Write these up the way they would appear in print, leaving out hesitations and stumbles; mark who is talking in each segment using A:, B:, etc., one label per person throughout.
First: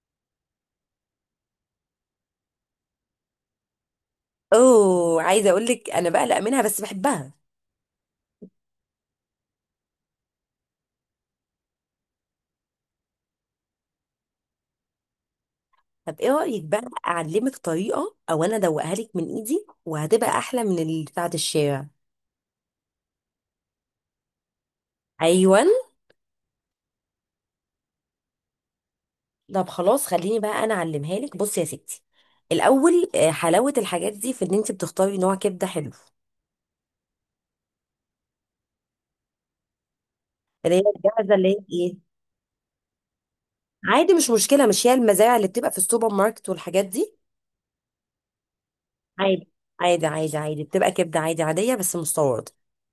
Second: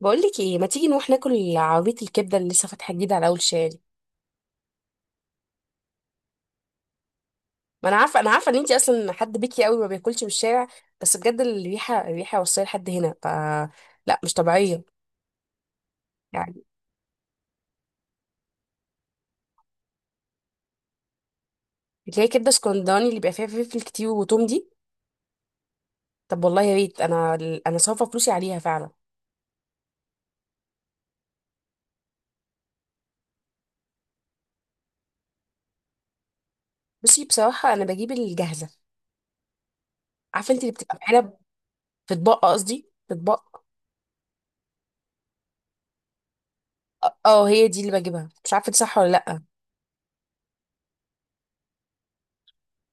A: بقولك ايه، ما تيجي نروح ناكل عربيه الكبده اللي لسه فاتحه جديد على اول شارع؟
B: اوه، عايزه اقول لك انا بقلق منها بس بحبها.
A: ما انا عارفه ان انتي اصلا حد بيكي قوي ما بياكلش من الشارع. بس بجد الريحه الريحه وصلت لحد هنا ف. لا، مش طبيعيه.
B: طب ايه
A: يعني
B: رايك بقى اعلمك طريقه او انا ادوقها لك من ايدي وهتبقى احلى من اللي بتاعه الشارع؟
A: اللي هي كبده اسكندراني اللي بيبقى فيها فلفل كتير وتوم دي.
B: ايوه.
A: طب والله يا ريت، انا صارفه فلوسي عليها فعلا.
B: طب خلاص خليني بقى انا اعلمها لك. بصي يا ستي، الاول حلاوه الحاجات دي في ان انت بتختاري نوع كبده حلو.
A: بصي بصراحه انا بجيب الجاهزه. عارفه انت اللي
B: اللي هي
A: بتبقى في علب.
B: الجاهزه، اللي هي ايه؟
A: في اطباق، قصدي في اطباق.
B: عادي، مش مشكله. مش هي المزارع اللي بتبقى في السوبر ماركت والحاجات دي؟
A: اه، هي دي اللي بجيبها، مش عارفه دي صح ولا لا.
B: عادي، عادي، عادي، عادي، بتبقى كبده عادي، عاديه بس مستورده.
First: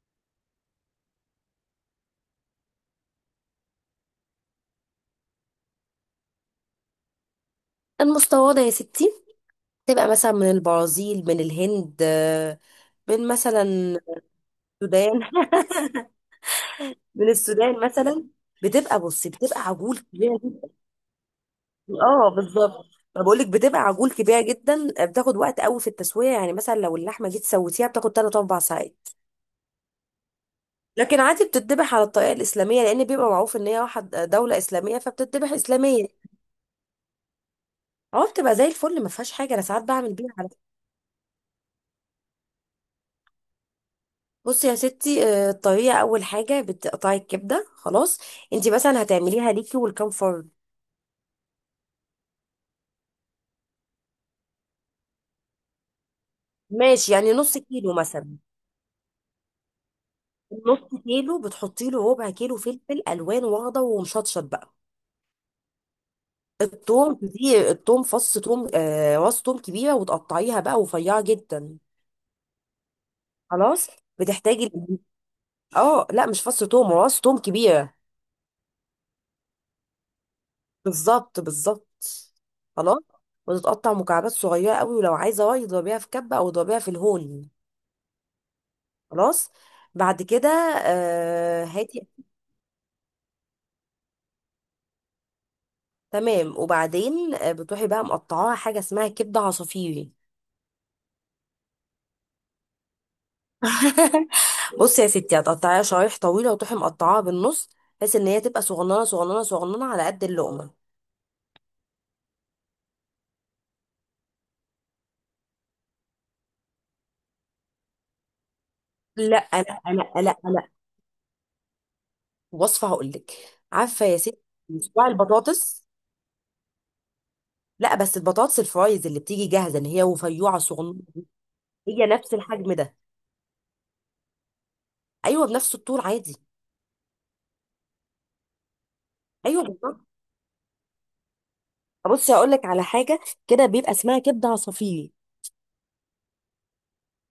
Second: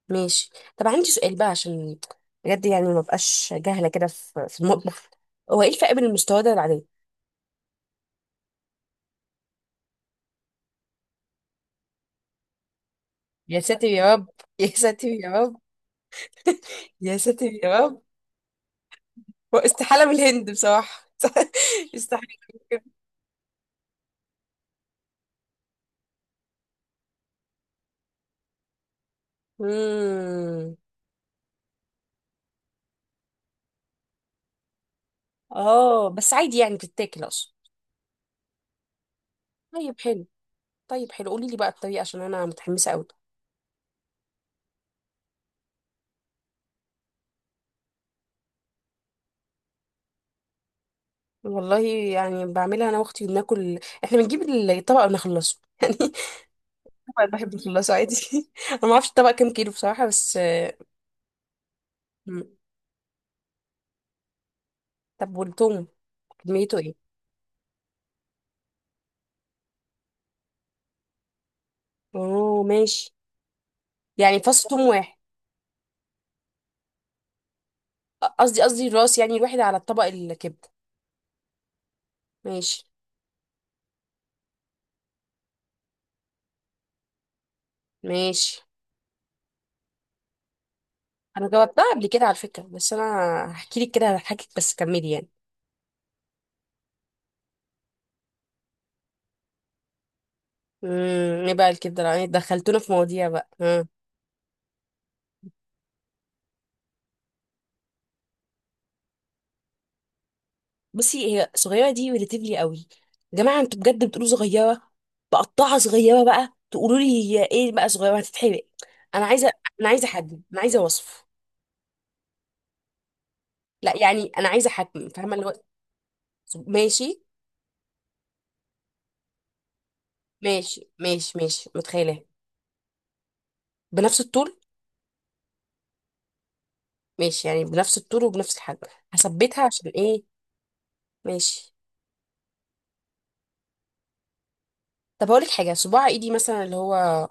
A: ماشي. طب عندي سؤال بقى، عشان بجد يعني ما بقاش جاهله كده في المطبخ. هو ايه الفرق بين المستويات والعاديه؟
B: المستورده يا ستي تبقى مثلا من البرازيل، من الهند، بين
A: يا ساتر
B: مثلا
A: يا رب! يا ساتر
B: السودان
A: يا رب! يا
B: من
A: ساتر يا
B: السودان
A: رب!
B: مثلا. بتبقى، بصي،
A: هو
B: بتبقى عجول
A: استحالة من
B: كبيره
A: الهند
B: جدا.
A: بصراحة استحالة.
B: اه بالظبط. ما بقولك بتبقى عجول كبيره جدا، بتاخد وقت قوي في التسويه، يعني مثلا لو اللحمه جيت سويتيها بتاخد 3 4 ساعات.
A: امم.
B: لكن عادي بتتذبح على الطريقه الاسلاميه، لان بيبقى معروف ان هي واحد دوله اسلاميه فبتتذبح اسلاميه.
A: اه، بس عادي يعني بتتاكل اصلا.
B: اه بتبقى زي الفل، ما فيهاش حاجه. انا ساعات
A: طيب
B: بعمل
A: حلو،
B: بيها على فكرة.
A: طيب حلو، قولي لي بقى الطريقه عشان انا متحمسه قوي.
B: بصي يا ستي، الطريقه اول حاجه بتقطعي الكبده. خلاص. انت مثلا هتعمليها ليكي ولكام فرد؟
A: والله، يعني بعملها انا واختي وبناكل. احنا بنجيب الطبق ونخلصه يعني.
B: ماشي،
A: أنا
B: يعني
A: بحب
B: نص
A: الخلاصة
B: كيلو
A: عادي.
B: مثلا.
A: انا ما اعرفش الطبق كام كيلو بصراحه بس.
B: نص كيلو بتحطي له ربع
A: مم.
B: كيلو فلفل الوان واخضر ومشطشط بقى.
A: طب والثوم، كميته ايه؟
B: التوم دي، التوم فص توم راس توم كبيره، وتقطعيها بقى رفيعه جدا.
A: اوه، ماشي.
B: خلاص.
A: يعني فص
B: بتحتاجي.
A: ثوم واحد؟
B: اه لا، مش فص توم، راس توم كبيره.
A: قصدي راس، يعني الواحد على الطبق الكبده.
B: بالظبط، بالظبط.
A: ماشي
B: خلاص. وتتقطع مكعبات صغيره قوي، ولو عايزه راي اضربيها في كبه او اضربيها في الهون.
A: ماشي.
B: خلاص. بعد كده
A: انا جاوبتها قبل
B: هاتي.
A: كده على فكره، بس انا هحكي لك كده هضحكك، بس كملي يعني.
B: تمام. وبعدين، بتروحي بقى مقطعاها حاجه اسمها كبده عصافيري.
A: امم، ايه بقى الكبده؟ يعني دخلتونا في مواضيع بقى، ها.
B: بصي يا ستي، هتقطعيها شرايح طويله وتروحي مقطعاها بالنص، بحيث ان هي تبقى صغننه صغننه صغننه على قد اللقمه.
A: بصي، هي صغيره دي ريليتيفلي قوي. يا جماعه انتوا بجد بتقولوا صغيره. بقطعها صغيره بقى، تقولوا لي. هي ايه بقى صغيره؟ هتتحرق. انا
B: لا،
A: عايزه
B: انا
A: انا
B: انا
A: عايزه
B: انا
A: حجم، انا
B: انا
A: عايزه وصف.
B: وصفه هقول لك.
A: لا،
B: عارفه يا
A: يعني
B: ستي،
A: انا عايزه
B: صباع
A: حجم، فاهمه اللي هو.
B: البطاطس.
A: ماشي
B: لا بس البطاطس الفرايز اللي بتيجي جاهزه ان هي رفيعه
A: ماشي
B: صغننه.
A: ماشي ماشي،
B: هي
A: متخيلة.
B: نفس الحجم ده.
A: بنفس الطول.
B: ايوه بنفس الطول عادي.
A: ماشي، يعني بنفس الطول وبنفس الحجم. هثبتها
B: ايوه
A: عشان
B: بالظبط.
A: ايه. ماشي.
B: بصي هقول لك على حاجه، كده بيبقى اسمها كبده عصافيري.
A: طب هقولك حاجة، صباع ايدي مثلا اللي هو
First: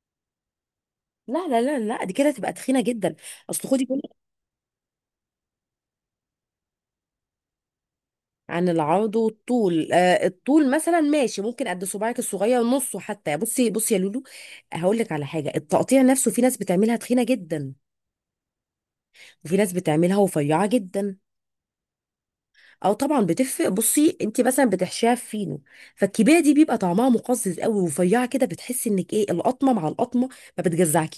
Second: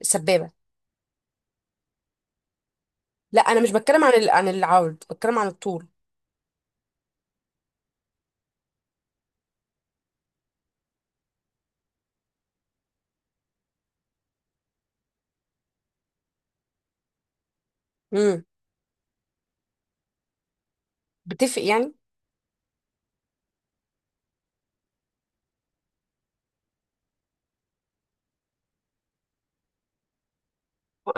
A: السبابة.
B: لا لا لا لا، دي كده تبقى تخينه جدا.
A: لا، انا
B: اصل
A: مش
B: خدي.
A: بتكلم عن العرض، بتكلم عن الطول.
B: عن العرض والطول، الطول مثلا ماشي ممكن قد صباعك الصغير نصه حتى. بصي بصي يا لولو، هقول لك على حاجه. التقطيع نفسه، في ناس بتعملها تخينه جدا،
A: امم.
B: وفي ناس بتعملها رفيعه جدا.
A: بتفرق يعني.
B: او طبعا بتفرق. بصي، انت مثلا بتحشيها في فينو، فالكبيره دي بيبقى طعمها مقزز قوي، ورفيعه كده بتحسي انك ايه القطمه مع القطمه، ما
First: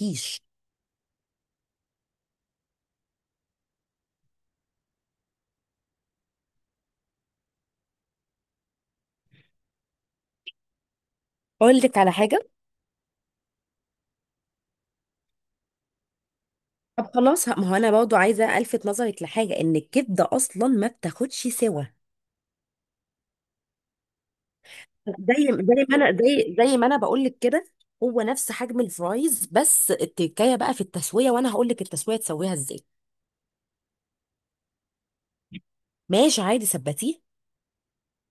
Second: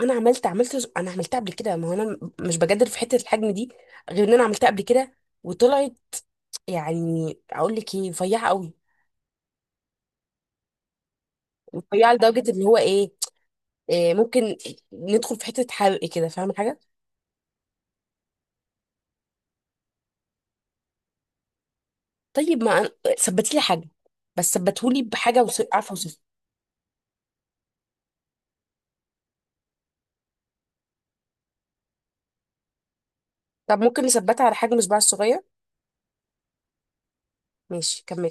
A: انا عملتها قبل كده، ما هو انا مش بجادل في حتة الحجم دي. غير ان انا عملتها قبل كده وطلعت. يعني اقول لك ايه؟ رفيعة قوي.
B: اقول لك على
A: رفيعة
B: حاجه.
A: لدرجة اللي هو ايه, إيه ممكن ندخل في حتة حرق كده، فاهمة حاجة.
B: طب خلاص، ما هو انا برضه عايزه الفت نظرك لحاجه ان الكبده اصلا ما بتاخدش سوا.
A: طيب ما أنا- ثبتي لي حجم. بس ثبتهولي
B: زي
A: بحاجه
B: زي
A: عارفه
B: ما
A: اوصفها.
B: انا، زي ما انا بقول لك كده، هو نفس حجم الفرايز، بس التكايه بقى في التسويه، وانا هقول لك التسويه تسويها ازاي.
A: طب ممكن نثبتها على حجم صباعي الصغير.
B: ماشي عادي، ثبتيه.
A: ماشي، كملي.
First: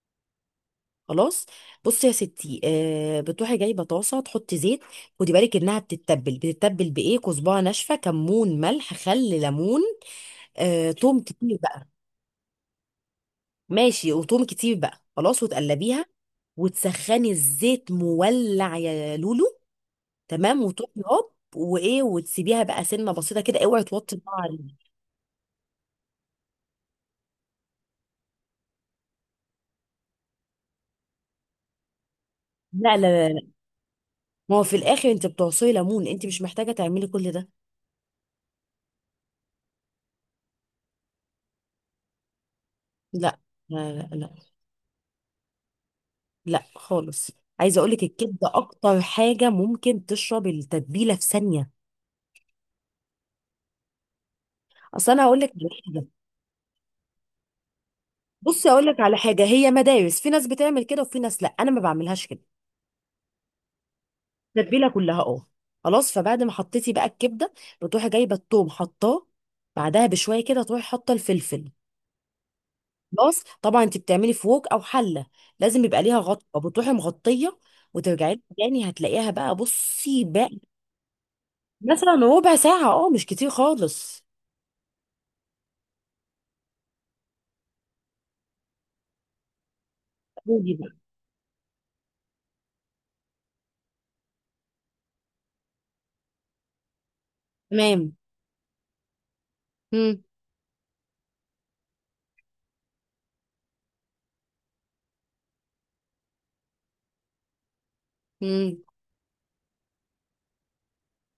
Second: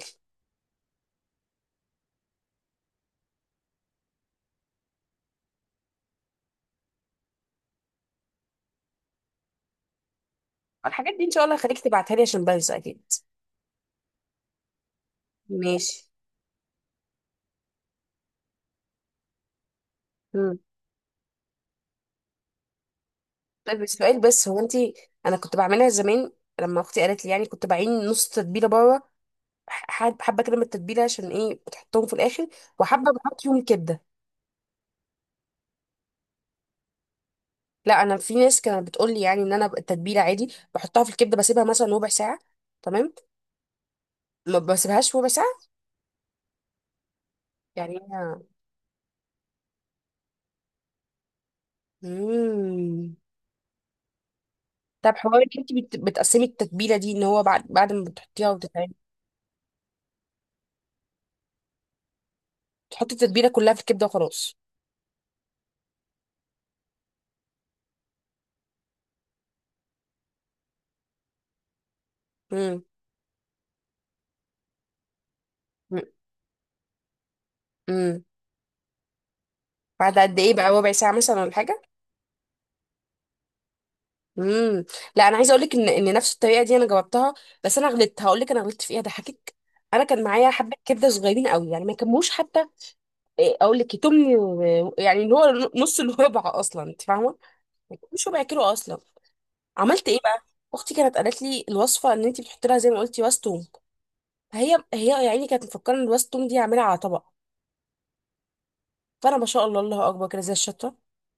B: خلاص. بصي يا ستي، بتروحي جايبه طاسه تحطي زيت. خدي بالك انها بتتبل بايه، كزبره ناشفه، كمون، ملح، خل، ليمون،
A: الحاجات
B: توم
A: دي ان شاء الله
B: كتير
A: هخليك
B: بقى.
A: تبعتها لي عشان بنسى اكيد.
B: ماشي، وتوم كتير بقى. خلاص،
A: ماشي.
B: وتقلبيها، وتسخني الزيت مولع يا لولو.
A: مم.
B: تمام، وتروحي هوب وايه، وتسيبيها بقى سنه بسيطه كده،
A: طيب
B: اوعي توطي
A: السؤال،
B: النار
A: بس هو انت.
B: عليها.
A: انا كنت بعملها زمان، لما اختي قالت لي، يعني كنت بعين نص تتبيله بره. حبه كده من التتبيله، عشان ايه بتحطهم في الاخر؟
B: لا
A: وحبه
B: لا لا
A: بحط
B: لا.
A: فيهم كبده.
B: ما هو في الاخر انت بتعصري ليمون، انت مش محتاجه تعملي كل ده.
A: لا، انا في ناس كانت بتقول لي يعني ان انا التتبيله عادي بحطها في الكبده، بسيبها مثلا ربع ساعه. تمام.
B: لا لا لا لا،
A: ما بسيبهاش ربع ساعه.
B: لا خالص. عايزه اقول
A: يعني.
B: لك الكبده اكتر حاجه ممكن تشرب التتبيله في ثانيه.
A: مم.
B: اصل
A: طب
B: انا هقول
A: حوار ان
B: لك على
A: انت
B: حاجه.
A: بتقسمي التتبيله دي، ان هو بعد ما بتحطيها
B: بصي اقول
A: وتتعمل.
B: لك على حاجه، هي مدارس، في ناس بتعمل كده وفي ناس لا، انا ما بعملهاش كده.
A: تحطي التتبيله كلها في الكبده وخلاص.
B: التتبيله كلها اه. خلاص، فبعد ما حطيتي بقى الكبده، بتروحي جايبه الثوم حطاه، بعدها بشويه كده تروحي حاطه الفلفل.
A: امم،
B: خلاص. طبعا انت بتعملي فوق او حله، لازم يبقى ليها غطا، بتروحي مغطيه
A: امم.
B: وترجعي لها تاني هتلاقيها بقى،
A: بعد
B: بصي
A: قد
B: بقى.
A: ايه بقى؟ ربع ساعه مثلا، ولا حاجه؟
B: مثلا ربع ساعه، اه مش كتير خالص.
A: امم. لا، انا عايزه اقول لك ان نفس الطريقه دي انا جربتها. بس انا غلطت، هقول لك انا غلطت في ايه، هضحكك. انا كان معايا
B: قولي
A: حبه
B: بقى.
A: كبده صغيرين قوي، يعني ما كموش حتى. إيه، اقول لك تمن يعني اللي هو نص الربع اصلا، انت فاهمه. ما
B: تمام.
A: كموش ربع كيلو اصلا. عملت ايه
B: مم.
A: بقى. اختي كانت قالت لي الوصفه، ان انت بتحطي لها زي ما قلتي راس توم. هي هي يعني كانت مفكره ان راس التوم دي هعملها على طبق.
B: مم.
A: فانا، ما شاء الله، الله اكبر، كده زي الشطه.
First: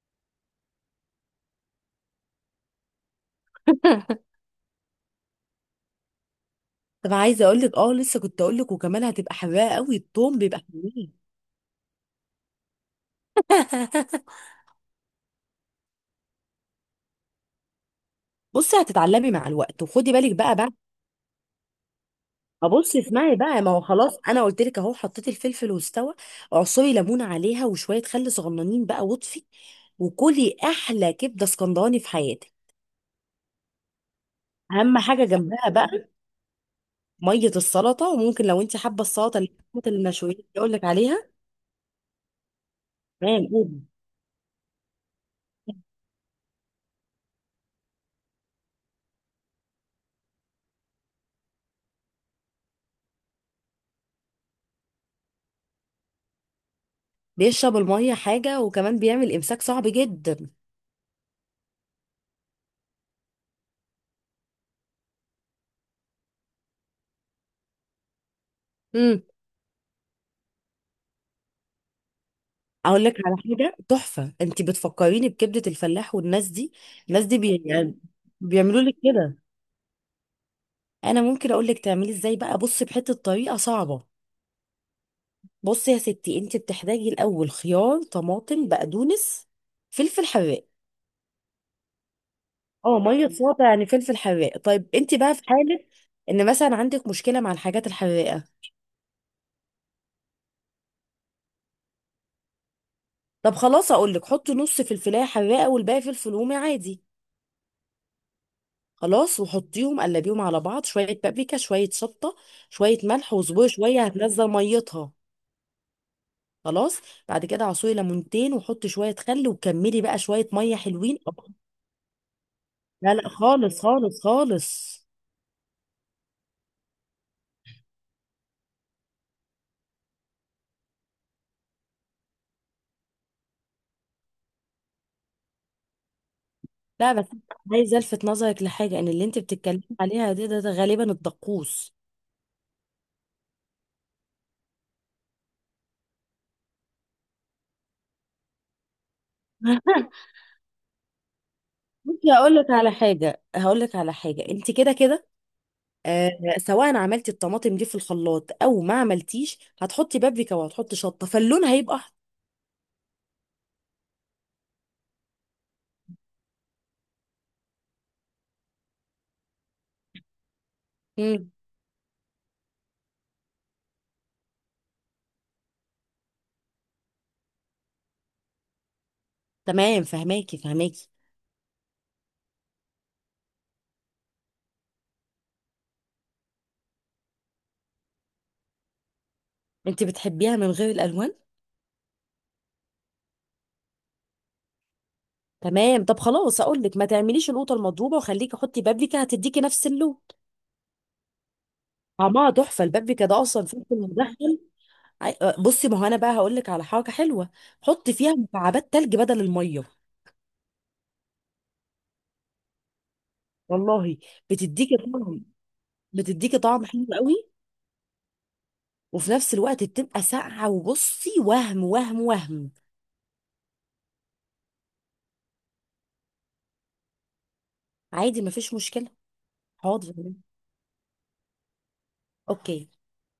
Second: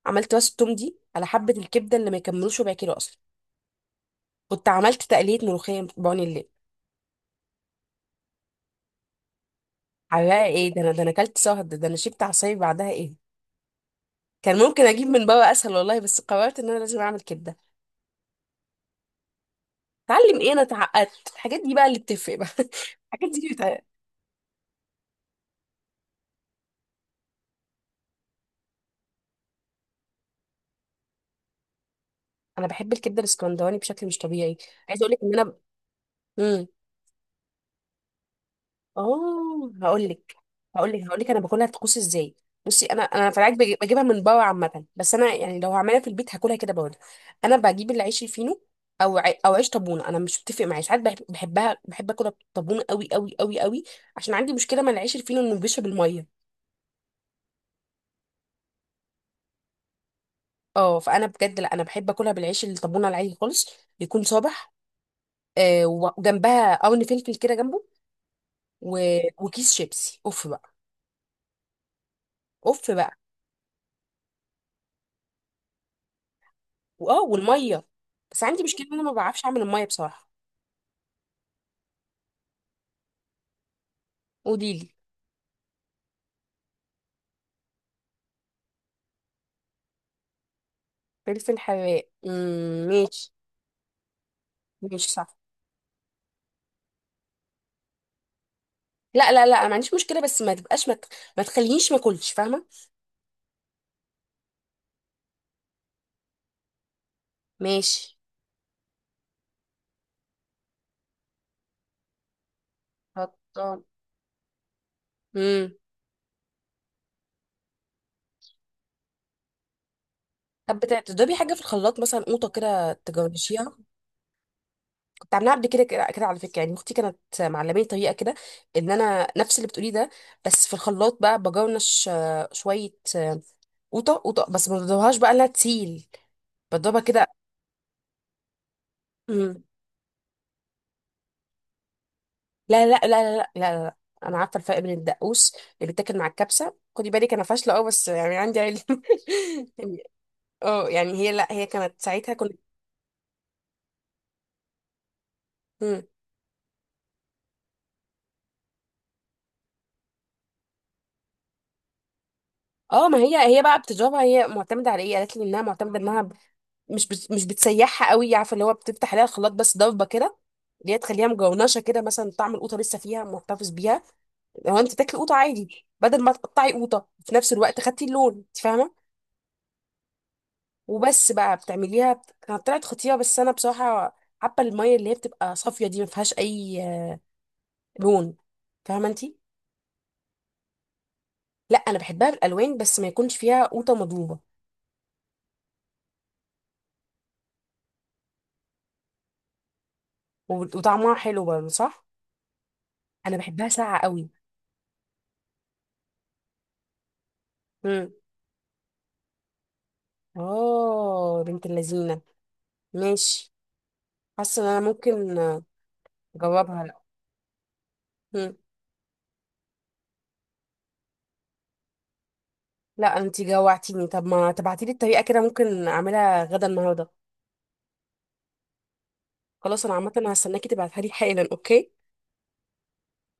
A: عملت راس التوم دي على حبه الكبده اللي ما يكملوش ربع كيلو اصلا. كنت عملت تقليه ملوخيه بعون الليل.
B: طب، عايزه اقول لك، لسه كنت اقول لك، وكمان هتبقى حراقه قوي التوم،
A: عليها
B: بيبقى
A: ايه ده انا
B: حلوين.
A: اكلت سهد، ده انا شبت عصاير بعدها ايه. كان ممكن اجيب من بره اسهل والله، بس قررت ان انا لازم اعمل كبده.
B: بصي، هتتعلمي مع الوقت وخدي بالك
A: اتعلم ايه؟
B: بقى.
A: انا اتعقدت، الحاجات دي بقى اللي بتفرق بقى.
B: ابص
A: الحاجات
B: اسمعي
A: دي
B: بقى، ما
A: بتاع...
B: هو خلاص انا قلت لك اهو حطيت الفلفل واستوى. اعصري ليمونه عليها وشويه خل صغننين بقى واطفي، وكلي احلى كبده اسكندراني في حياتك.
A: انا بحب الكبده الاسكندراني بشكل مش طبيعي.
B: اهم
A: عايزه اقول لك
B: حاجه
A: ان
B: جنبها بقى
A: انا.
B: ميه السلطه. وممكن لو انت حابه السلطه اللي
A: اه،
B: بتاعت
A: هقول لك
B: المشويات اللي اقول لك
A: هقول لك هقول لك
B: عليها.
A: انا باكلها طقوس ازاي. بصي، انا في
B: تمام
A: العادي
B: قولي.
A: بجيبها من بره عامه، بس انا يعني لو هعملها في البيت هاكلها كده برضه. انا بجيب العيش الفينو. او عيش طابونه، انا مش بتفق معايا ساعات بحبها، بحب اكلها طابونه قوي قوي قوي قوي. عشان عندي مشكله مع العيش الفينو، انه بيشرب الميه.
B: بيشرب الميه حاجه، وكمان بيعمل امساك صعب جدا.
A: اه، فانا بجد لا، انا بحب اكلها بالعيش الطابونه العادي خالص. يكون صابح. آه، وجنبها قرن فلفل كده جنبه. و...
B: امم
A: وكيس شيبسي، اوف بقى. اوف
B: اقول لك
A: بقى.
B: على حاجه تحفه، انت بتفكريني بكبده الفلاح والناس دي.
A: واه،
B: الناس دي
A: والميه.
B: يعني
A: بس عندي
B: بيعملوا
A: مشكله ان
B: لك
A: انا ما
B: كده.
A: بعرفش اعمل الميه بصراحه.
B: انا ممكن اقول لك تعملي ازاي بقى، بصي بحته، طريقه صعبه.
A: قولي لي.
B: بصي يا ستي، انت بتحتاجي الاول خيار، طماطم، بقدونس، فلفل حراق.
A: فلفل حراق، امم،
B: اه ميه
A: ماشي.
B: صوابع، يعني فلفل حراق. طيب
A: ماشي
B: انت بقى
A: صح.
B: في حاله ان مثلا عندك مشكله مع الحاجات الحراقه.
A: لا لا لا، انا ما عنديش مشكله، بس ما تبقاش ما تخلينيش ما اكلش، فاهمه.
B: طب خلاص، اقول لك حطي نص فلفلايه حراقه والباقي فلفل رومي عادي.
A: ماشي.
B: خلاص، وحطيهم قلبيهم على بعض، شويه بابريكا، شويه شطه، شويه ملح وزبوع
A: حطام.
B: شويه، هتنزل ميتها.
A: امم.
B: خلاص. بعد كده عصري ليمونتين، وحطي شويه خل، وكملي بقى شويه ميه
A: طب
B: حلوين.
A: تضربي حاجه في الخلاط مثلا، قوطه كده
B: لا لا،
A: تجرشيها؟
B: خالص خالص خالص.
A: كنت عاملاها قبل كده كده كده على فكره، يعني اختي كانت معلماني طريقه كده. ان انا نفس اللي بتقوليه ده. بس في الخلاط بقى بجرنش، شويه، قوطه قوطه، بس ما بضربهاش بقى انها تسيل.
B: لا
A: بضربها
B: بس عايزه الفت نظرك لحاجه، ان اللي انت
A: كده.
B: بتتكلمي عليها دي، ده غالبا الدقوس.
A: لا لا لا لا لا لا لا. انا عارفه الفرق بين الدقوس اللي بتاكل مع الكبسه، خدي بالك انا فاشله، اه بس يعني عندي علم يعني- اه، يعني هي لا هي كانت
B: بصي
A: ساعتها
B: هقول
A: كنت.
B: لك على حاجه، انت كده كده،
A: مم.
B: آه سواء عملتي الطماطم دي في الخلاط او ما عملتيش، هتحطي بابريكا وهتحطي شطه، فاللون هيبقى احمر.
A: اه، ما هي هي بقى بتضربها، هي معتمده على ايه؟ قالت لي انها معتمده انها مش بتسيحها قوي، عارفه اللي هو بتفتح عليها الخلاط بس ضربه كده. اللي هي تخليها
B: مم.
A: مجونشه كده، مثلا طعم القوطه لسه فيها محتفظ بيها. لو انت تاكلي قوطه عادي بدل ما تقطعي قوطه، في نفس الوقت خدتي اللون، انت فاهمه.
B: تمام، فهماكي فهماكي.
A: وبس بقى بتعمليها كانت طلعت خطيره، بس انا بصراحه حابه الميه اللي هي بتبقى صافيه دي ما فيهاش اي لون، فاهمه انتي.
B: انت بتحبيها من غير الالوان؟
A: لا، انا بحبها بالالوان، بس ما يكونش فيها قوطه مضروبه.
B: تمام، طب خلاص اقول لك ما تعمليش القوطه المضروبه، وخليكي حطي بابريكا هتديكي نفس اللون.
A: وطعمها حلو برضه صح.
B: طعمها تحفه، البابريكا
A: انا
B: ده اصلا
A: بحبها
B: فلفل
A: ساقعه قوي.
B: مدخن. أي- أه، بصي، ما هو انا بقى هقول لك على حاجه حلوه.
A: امم.
B: حطي فيها مكعبات تلج بدل الميه.
A: اه، بنت اللذينه. ماشي.
B: والله
A: حاسه ان انا
B: بتديكي
A: ممكن
B: طعم بتديكي
A: اجربها،
B: طعم
A: لا.
B: حلو قوي،
A: مم.
B: وفي نفس الوقت بتبقى ساقعه. وبصي وهم وهم وهم.
A: لا انتي جوعتيني، طب ما تبعتيلي الطريقه كده ممكن اعملها غدا النهارده.
B: عادي ما فيش مشكله.
A: خلاص، انا عامه
B: حاضر.
A: هستناكي تبعتها لي حالا، اوكي.
B: اوكي.